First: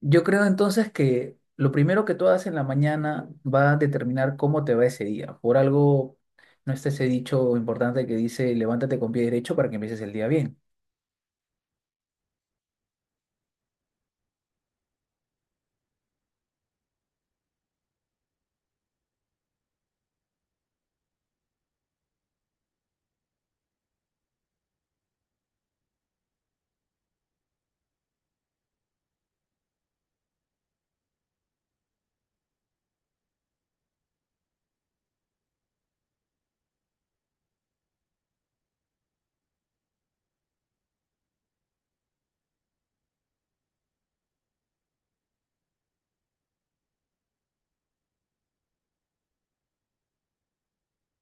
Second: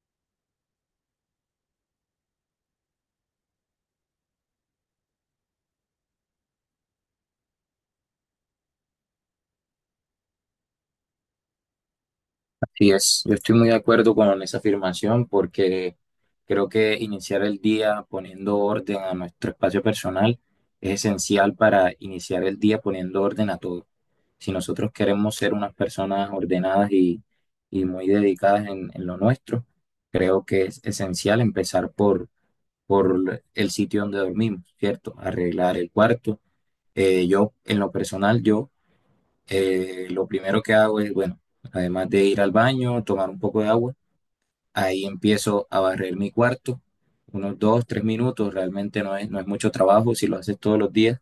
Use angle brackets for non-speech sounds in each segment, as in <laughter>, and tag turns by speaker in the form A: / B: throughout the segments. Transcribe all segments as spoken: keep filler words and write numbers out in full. A: Yo creo entonces que lo primero que tú hagas en la mañana va a determinar cómo te va ese día. Por algo no está ese dicho importante que dice levántate con pie derecho para que empieces el día bien.
B: Sí, es, yo estoy muy de acuerdo con esa afirmación porque creo que iniciar el día poniendo orden a nuestro espacio personal es esencial para iniciar el día poniendo orden a todo. Si nosotros queremos ser unas personas ordenadas y, y muy dedicadas en, en lo nuestro, creo que es esencial empezar por, por el sitio donde dormimos, ¿cierto? Arreglar el cuarto. Eh, yo, en lo personal, yo eh, lo primero que hago es, bueno, además de ir al baño, tomar un poco de agua, ahí empiezo a barrer mi cuarto, unos dos, tres minutos, realmente no es, no es mucho trabajo si lo haces todos los días,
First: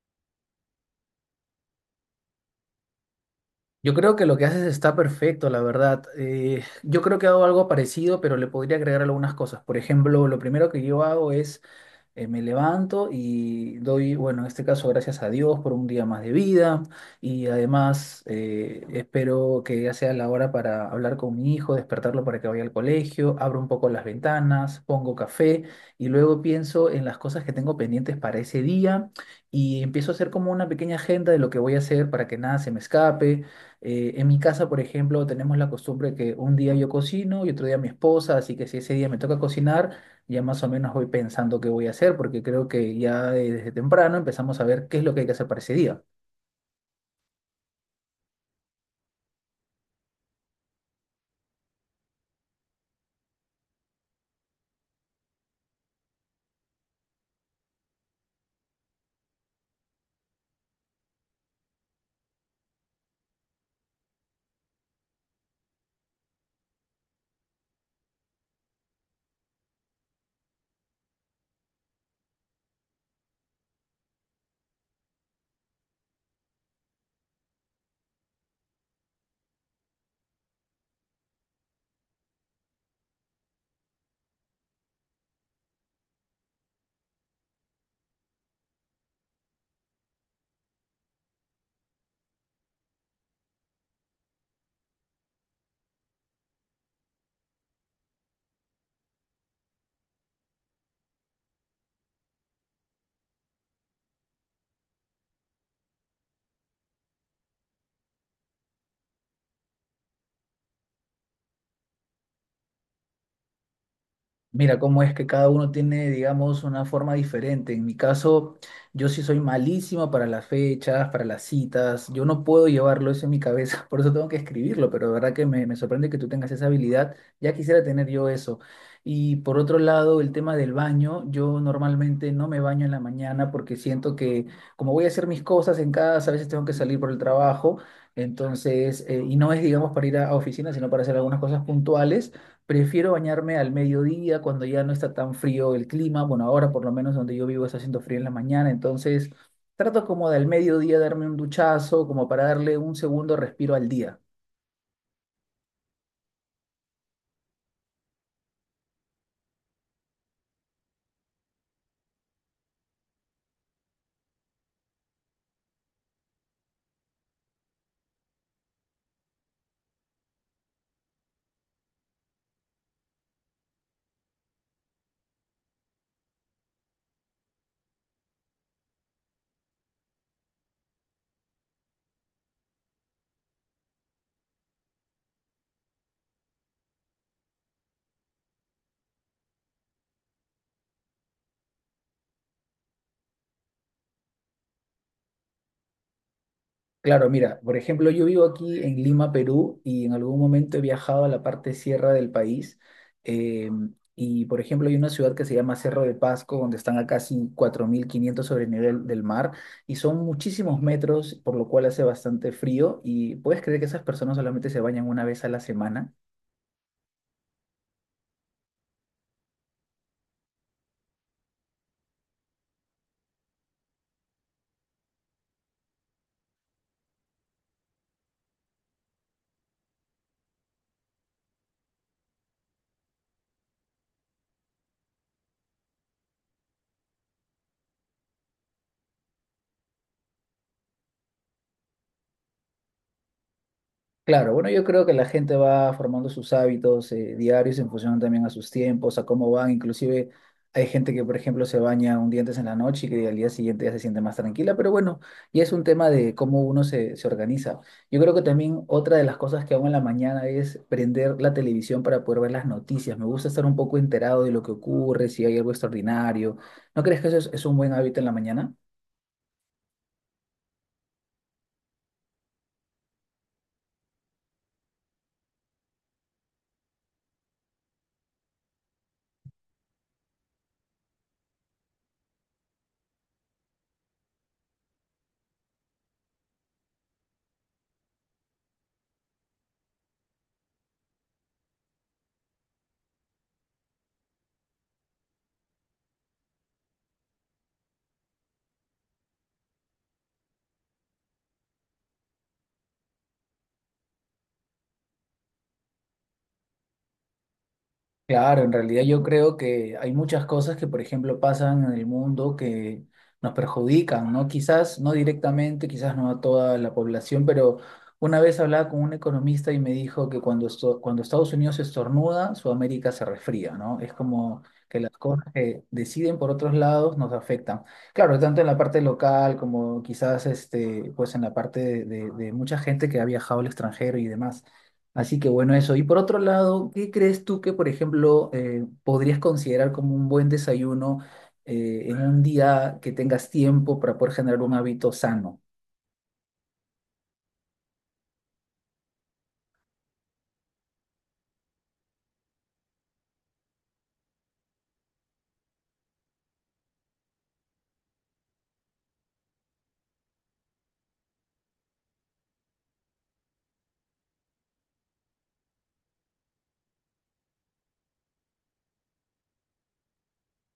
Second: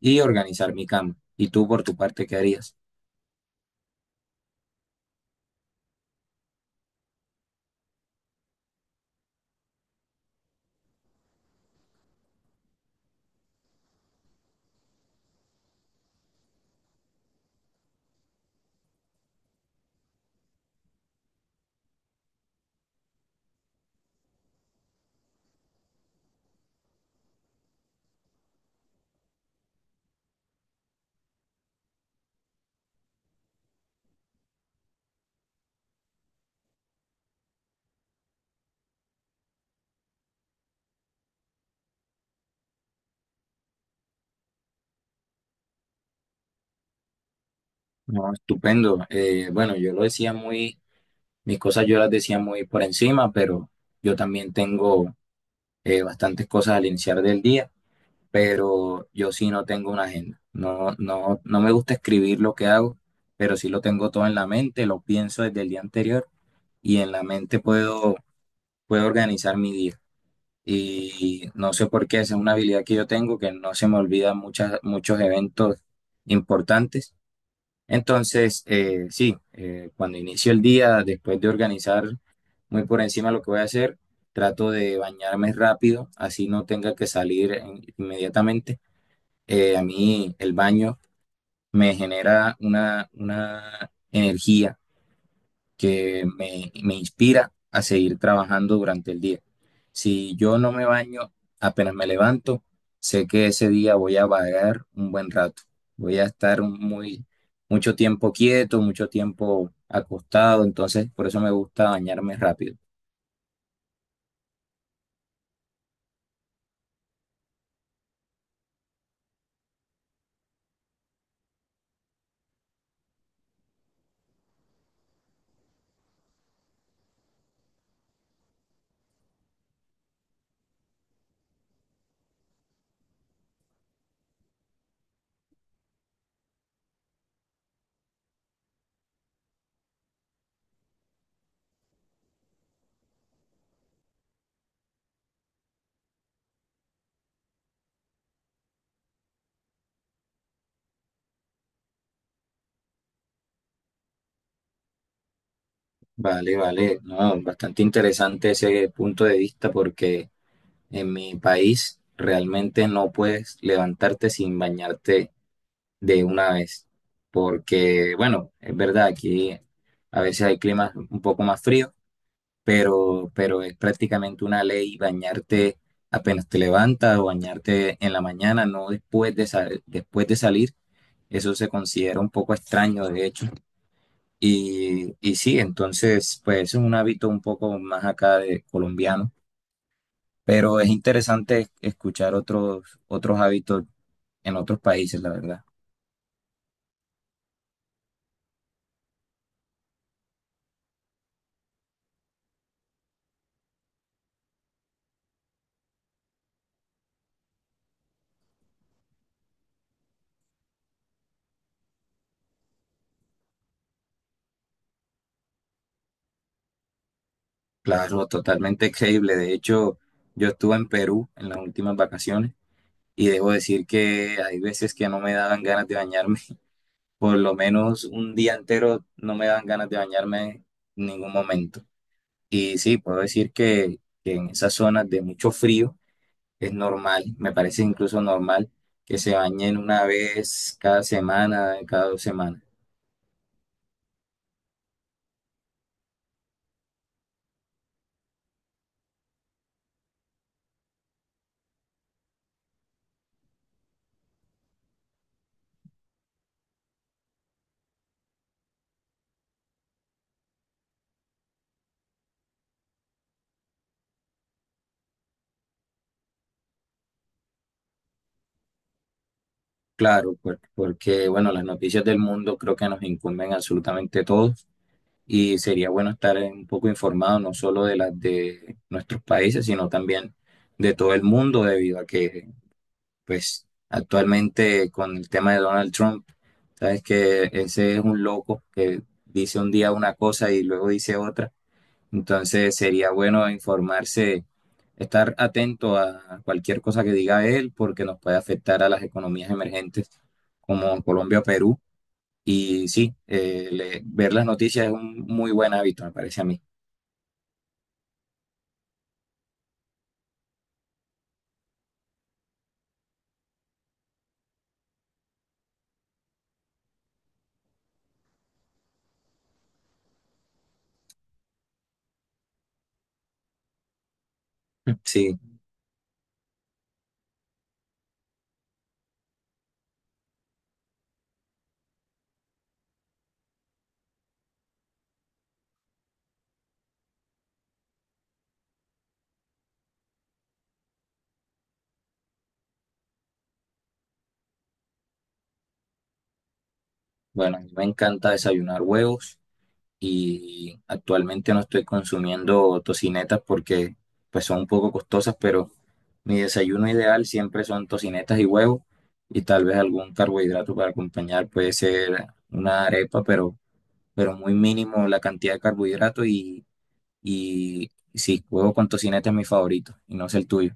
B: y organizar mi cama. ¿Y tú por tu parte qué harías?
A: Yo creo que lo que haces está perfecto, la verdad. Eh, yo creo que hago algo parecido, pero le podría agregar algunas cosas. Por ejemplo, lo primero que yo hago es eh, me levanto y doy, bueno, en este caso, gracias a Dios por un día más de vida y además eh, espero que ya sea la hora para hablar con mi hijo, despertarlo para que vaya al colegio, abro un poco las ventanas, pongo café y luego pienso en las cosas que tengo pendientes para ese día y empiezo a hacer como una pequeña agenda de lo que voy a hacer para que nada se me escape. Eh, en mi casa, por ejemplo, tenemos la costumbre que un día yo cocino y otro día mi esposa, así que si ese día me toca cocinar, ya más o menos voy pensando qué voy a hacer, porque creo que ya desde temprano empezamos a ver qué es lo que hay que hacer para ese día.
B: No, estupendo. Eh, bueno, yo lo decía muy, mis cosas yo las decía muy por encima, pero yo también tengo eh, bastantes cosas al iniciar del día. Pero yo sí no tengo una agenda. No, no, no me gusta escribir lo que hago, pero sí lo tengo todo en la mente, lo pienso desde el día anterior y en la mente puedo, puedo organizar mi día. Y no sé por qué, esa es una habilidad que yo tengo, que no se me olvida muchas, muchos eventos importantes. Entonces, eh, sí, eh, cuando inicio el día, después de organizar muy por encima lo que voy a hacer, trato de bañarme rápido, así no tenga que salir eh, inmediatamente. Eh, a mí el baño me genera una, una energía que me, me inspira a seguir trabajando durante el día. Si yo no me baño, apenas me levanto, sé que ese día voy a vagar un buen rato. Voy a estar muy, mucho tiempo quieto, mucho tiempo acostado, entonces por eso me gusta bañarme rápido.
A: Mira cómo es que cada uno tiene, digamos, una forma diferente. En mi caso, yo sí soy malísimo para las fechas, para las citas. Yo no puedo llevarlo eso en mi cabeza, <laughs> por eso tengo que escribirlo, pero de verdad que me, me sorprende que tú tengas esa habilidad. Ya quisiera tener yo eso. Y por otro lado, el tema del baño. Yo normalmente no me baño en la mañana porque siento que como voy a hacer mis cosas en casa, a veces tengo que salir por el trabajo. Entonces, eh, y no es, digamos, para ir a a oficina, sino para hacer algunas cosas puntuales. Prefiero bañarme al mediodía cuando ya no está tan frío el clima. Bueno, ahora por lo menos donde yo vivo está haciendo frío en la mañana, entonces trato como de al mediodía darme un duchazo, como para darle un segundo respiro al día.
B: Vale, vale, no, bastante interesante ese punto de vista porque en mi país realmente no puedes levantarte sin bañarte de una vez, porque bueno, es verdad, aquí a veces hay climas un poco más fríos, pero, pero es prácticamente una ley bañarte apenas te levantas o bañarte en la mañana, no después de, sa- después de salir. Eso se considera un poco extraño, de hecho. Y, y sí, entonces, pues es un hábito un poco más acá de colombiano, pero es interesante escuchar otros, otros hábitos en otros países, la verdad.
A: Claro, mira, por ejemplo, yo vivo aquí en Lima, Perú, y en algún momento he viajado a la parte sierra del país. eh, y, por ejemplo, hay una ciudad que se llama Cerro de Pasco, donde están a casi cuatro mil quinientos sobre el nivel del mar, y son muchísimos metros, por lo cual hace bastante frío, y puedes creer que esas personas solamente se bañan una vez a la semana.
B: Claro, totalmente creíble. De hecho, yo estuve en Perú en las últimas vacaciones y debo decir que hay veces que no me daban ganas de bañarme. <laughs> Por lo menos un día entero no me daban ganas de bañarme en ningún momento. Y sí, puedo decir que, que en esas zonas de mucho frío es normal, me parece incluso normal que se bañen una vez cada semana, cada dos semanas.
A: Claro, bueno, yo creo que la gente va formando sus hábitos eh, diarios en función también a sus tiempos, a cómo van. Inclusive hay gente que, por ejemplo, se baña un día antes en la noche y que al día siguiente ya se siente más tranquila, pero bueno, ya es un tema de cómo uno se, se organiza. Yo creo que también otra de las cosas que hago en la mañana es prender la televisión para poder ver las noticias. Me gusta estar un poco enterado de lo que ocurre, si hay algo extraordinario. ¿No crees que eso es es un buen hábito en la mañana?
B: Claro, por- porque bueno, las noticias del mundo creo que nos incumben absolutamente a todos y sería bueno estar eh, un poco informado no solo de las de nuestros países, sino también de todo el mundo debido a que pues actualmente con el tema de Donald Trump, sabes que ese es un loco que dice un día una cosa y luego dice otra, entonces sería bueno informarse, estar atento a cualquier cosa que diga él porque nos puede afectar a las economías emergentes como Colombia o Perú. Y sí, eh, le- ver las noticias es un muy buen hábito, me parece a mí.
A: Claro, en realidad yo creo que hay muchas cosas que, por ejemplo, pasan en el mundo que nos perjudican, ¿no? Quizás no directamente, quizás no a toda la población, pero una vez hablaba con un economista y me dijo que cuando, esto- cuando Estados Unidos estornuda, Sudamérica se resfría, ¿no? Es como que
B: <laughs>
A: las
B: Sí,
A: cosas que deciden por otros lados nos afectan. Claro, tanto en la parte local como quizás este, pues en la parte de, de de mucha gente que ha viajado al extranjero y demás. Así que bueno, eso. Y por otro lado, ¿qué crees tú que, por ejemplo, eh, podrías considerar como un buen desayuno eh, en un día que tengas tiempo para poder generar un hábito sano?
B: bueno, a mí me encanta desayunar huevos y actualmente no estoy consumiendo tocinetas porque pues son un poco costosas, pero mi desayuno ideal siempre son tocinetas y huevo y tal vez algún carbohidrato para acompañar, puede ser una arepa, pero, pero muy mínimo la cantidad de carbohidrato y, y sí, huevo con tocineta es mi favorito y no es el tuyo.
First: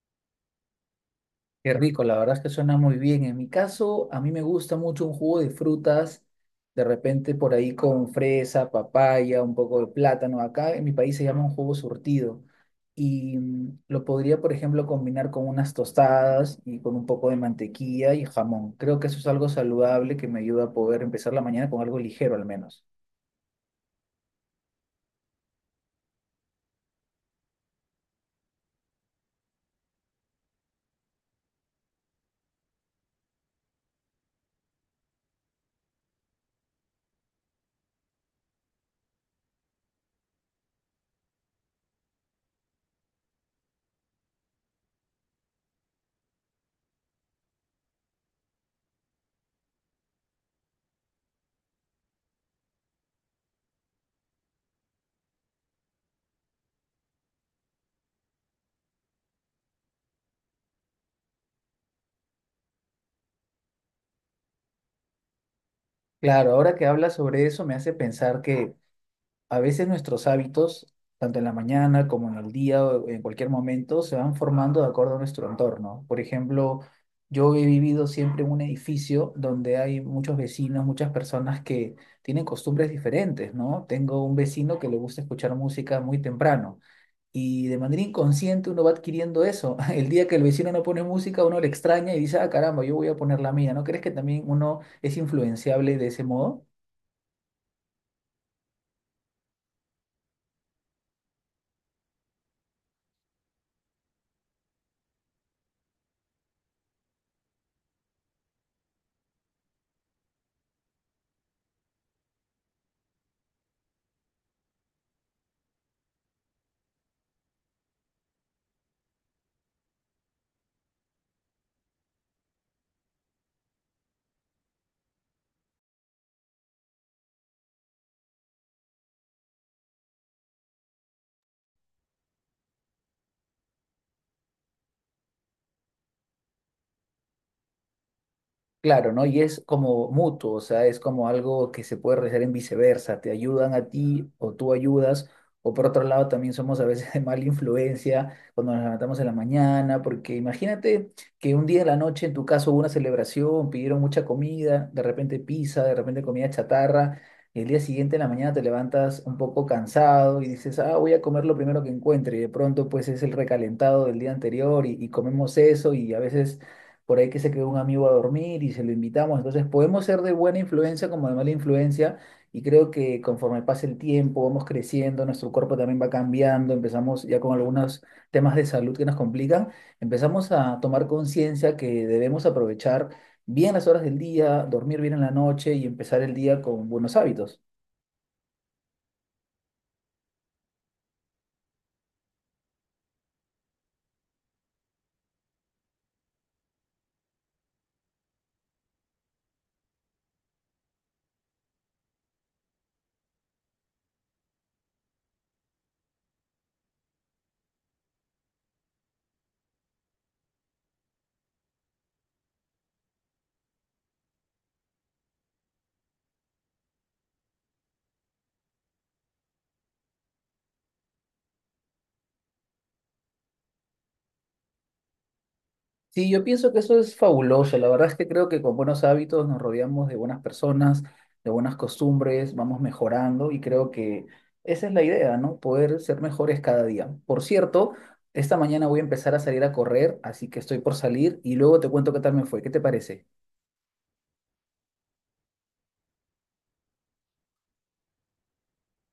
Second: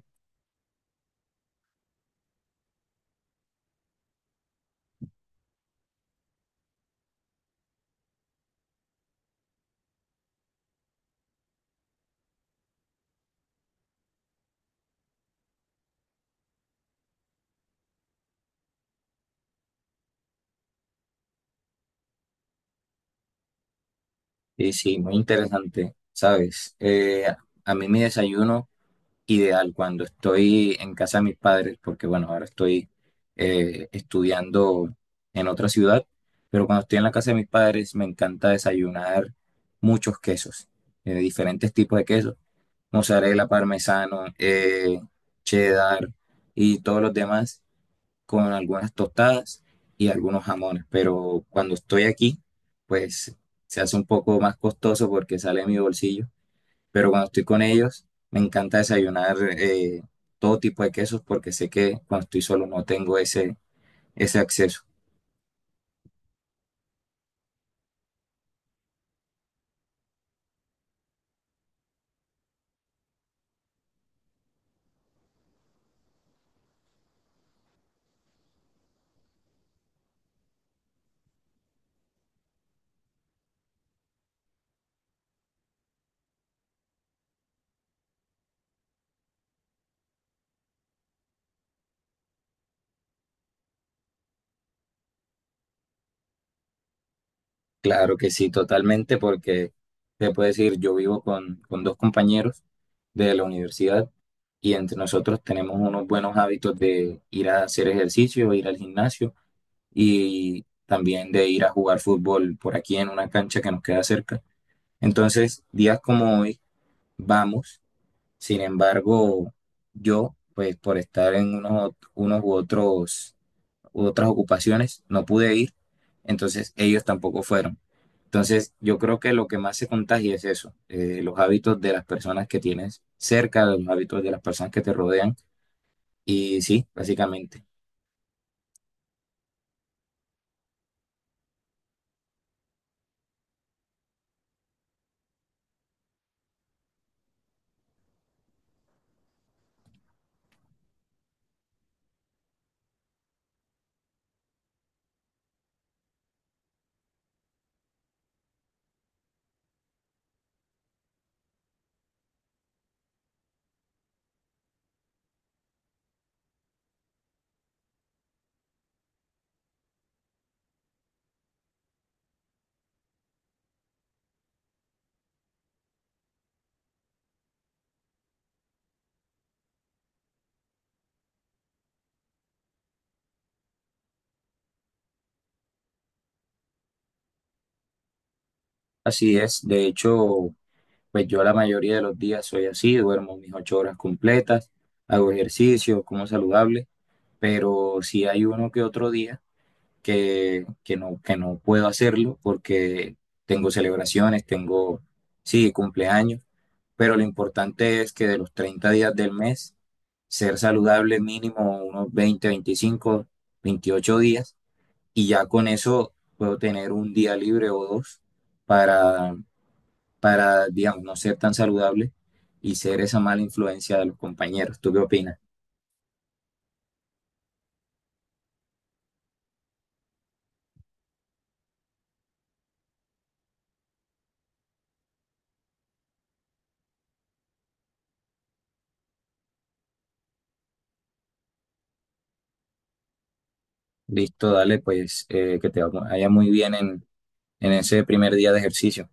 A: Qué rico, la verdad es que suena muy bien. En mi caso, a mí me gusta mucho un jugo de frutas, de repente por ahí con fresa, papaya, un poco de plátano. Acá en mi país se llama un jugo surtido y mm, lo podría, por ejemplo, combinar con unas tostadas y con un poco de mantequilla y jamón. Creo que eso es algo saludable que me ayuda a poder empezar la mañana con algo ligero al menos.
B: Y sí, muy interesante, ¿sabes? Eh, a mí mi desayuno ideal cuando estoy en casa de mis padres, porque bueno, ahora estoy eh, estudiando en otra ciudad, pero cuando estoy en la casa de mis padres me encanta desayunar muchos quesos, eh, diferentes tipos de quesos, mozzarella, parmesano, eh, cheddar y todos los demás con algunas tostadas y algunos jamones, pero cuando estoy aquí, pues se hace un poco más costoso porque sale de mi bolsillo, pero cuando estoy con ellos me encanta desayunar eh, todo tipo de quesos porque sé que cuando estoy solo no tengo ese, ese acceso.
A: Claro, ahora que hablas sobre eso me hace pensar que a veces nuestros hábitos, tanto en la mañana como en el día o en cualquier momento, se van formando de acuerdo a nuestro entorno. Por ejemplo, yo he vivido siempre en un edificio donde hay muchos vecinos, muchas personas que tienen costumbres diferentes, ¿no? Tengo un vecino que le gusta escuchar música muy temprano y de manera inconsciente uno va adquiriendo eso. <laughs> El día que el vecino no pone música, uno le extraña y dice, ah, caramba, yo voy a poner la mía. ¿No crees que también uno es influenciable de ese modo?
B: Claro que sí, totalmente, porque te puedo decir, yo vivo con, con dos compañeros de la universidad y entre nosotros tenemos unos buenos hábitos de ir a hacer ejercicio, ir al gimnasio y también de ir a jugar fútbol por aquí en una cancha que nos queda cerca. Entonces, días como hoy, vamos. Sin embargo, yo, pues por estar en unos, unos u otros, u otras ocupaciones, no pude ir, entonces ellos tampoco fueron. Entonces, yo creo que lo que más se contagia es eso, eh, los hábitos de las personas que tienes cerca, los hábitos de las personas que te rodean, y sí, básicamente.
A: Claro, ¿no? Y es como mutuo, o sea, es como algo que se puede realizar en viceversa, te ayudan a ti o tú ayudas, o por otro lado también somos a veces <laughs> de mala influencia cuando nos levantamos en la mañana, porque imagínate que un día en la noche en tu caso hubo una celebración, pidieron mucha comida, de repente pizza, de repente comida chatarra, y el día siguiente en la mañana te levantas un poco cansado y dices, ah, voy a comer lo primero que encuentre, y de pronto pues es el recalentado del día anterior y, y comemos eso y a veces por ahí que se quedó un amigo a dormir y se lo invitamos. Entonces podemos ser de buena influencia como de mala influencia y creo que conforme pase el tiempo, vamos creciendo, nuestro cuerpo también va cambiando, empezamos ya con algunos temas de salud que nos complican, empezamos a tomar conciencia que debemos aprovechar bien las horas del día, dormir bien en la noche y empezar el día con buenos hábitos.
B: Así es, de hecho, pues yo la mayoría de los días soy así, duermo mis ocho horas completas, hago ejercicio, como saludable, pero si hay uno que otro día que, que no, que no puedo hacerlo porque tengo celebraciones, tengo, sí, cumpleaños, pero lo importante es que de los treinta días del mes, ser saludable mínimo unos veinte veinticinco veintiocho días y ya con eso puedo tener un día libre o dos para, para digamos, no ser tan saludable y ser esa mala influencia de los compañeros. ¿Tú qué opinas?
A: Sí, yo pienso que eso es fabuloso. La verdad es que creo que con buenos hábitos nos rodeamos de buenas personas, de buenas costumbres, vamos mejorando y creo que esa es la idea, ¿no? Poder ser mejores cada día. Por cierto, esta mañana voy a empezar a salir a correr, así que estoy por salir y luego te cuento qué tal me fue. ¿Qué te parece?
B: Listo, dale, pues eh, que te vaya muy bien en, en ese primer día de ejercicio.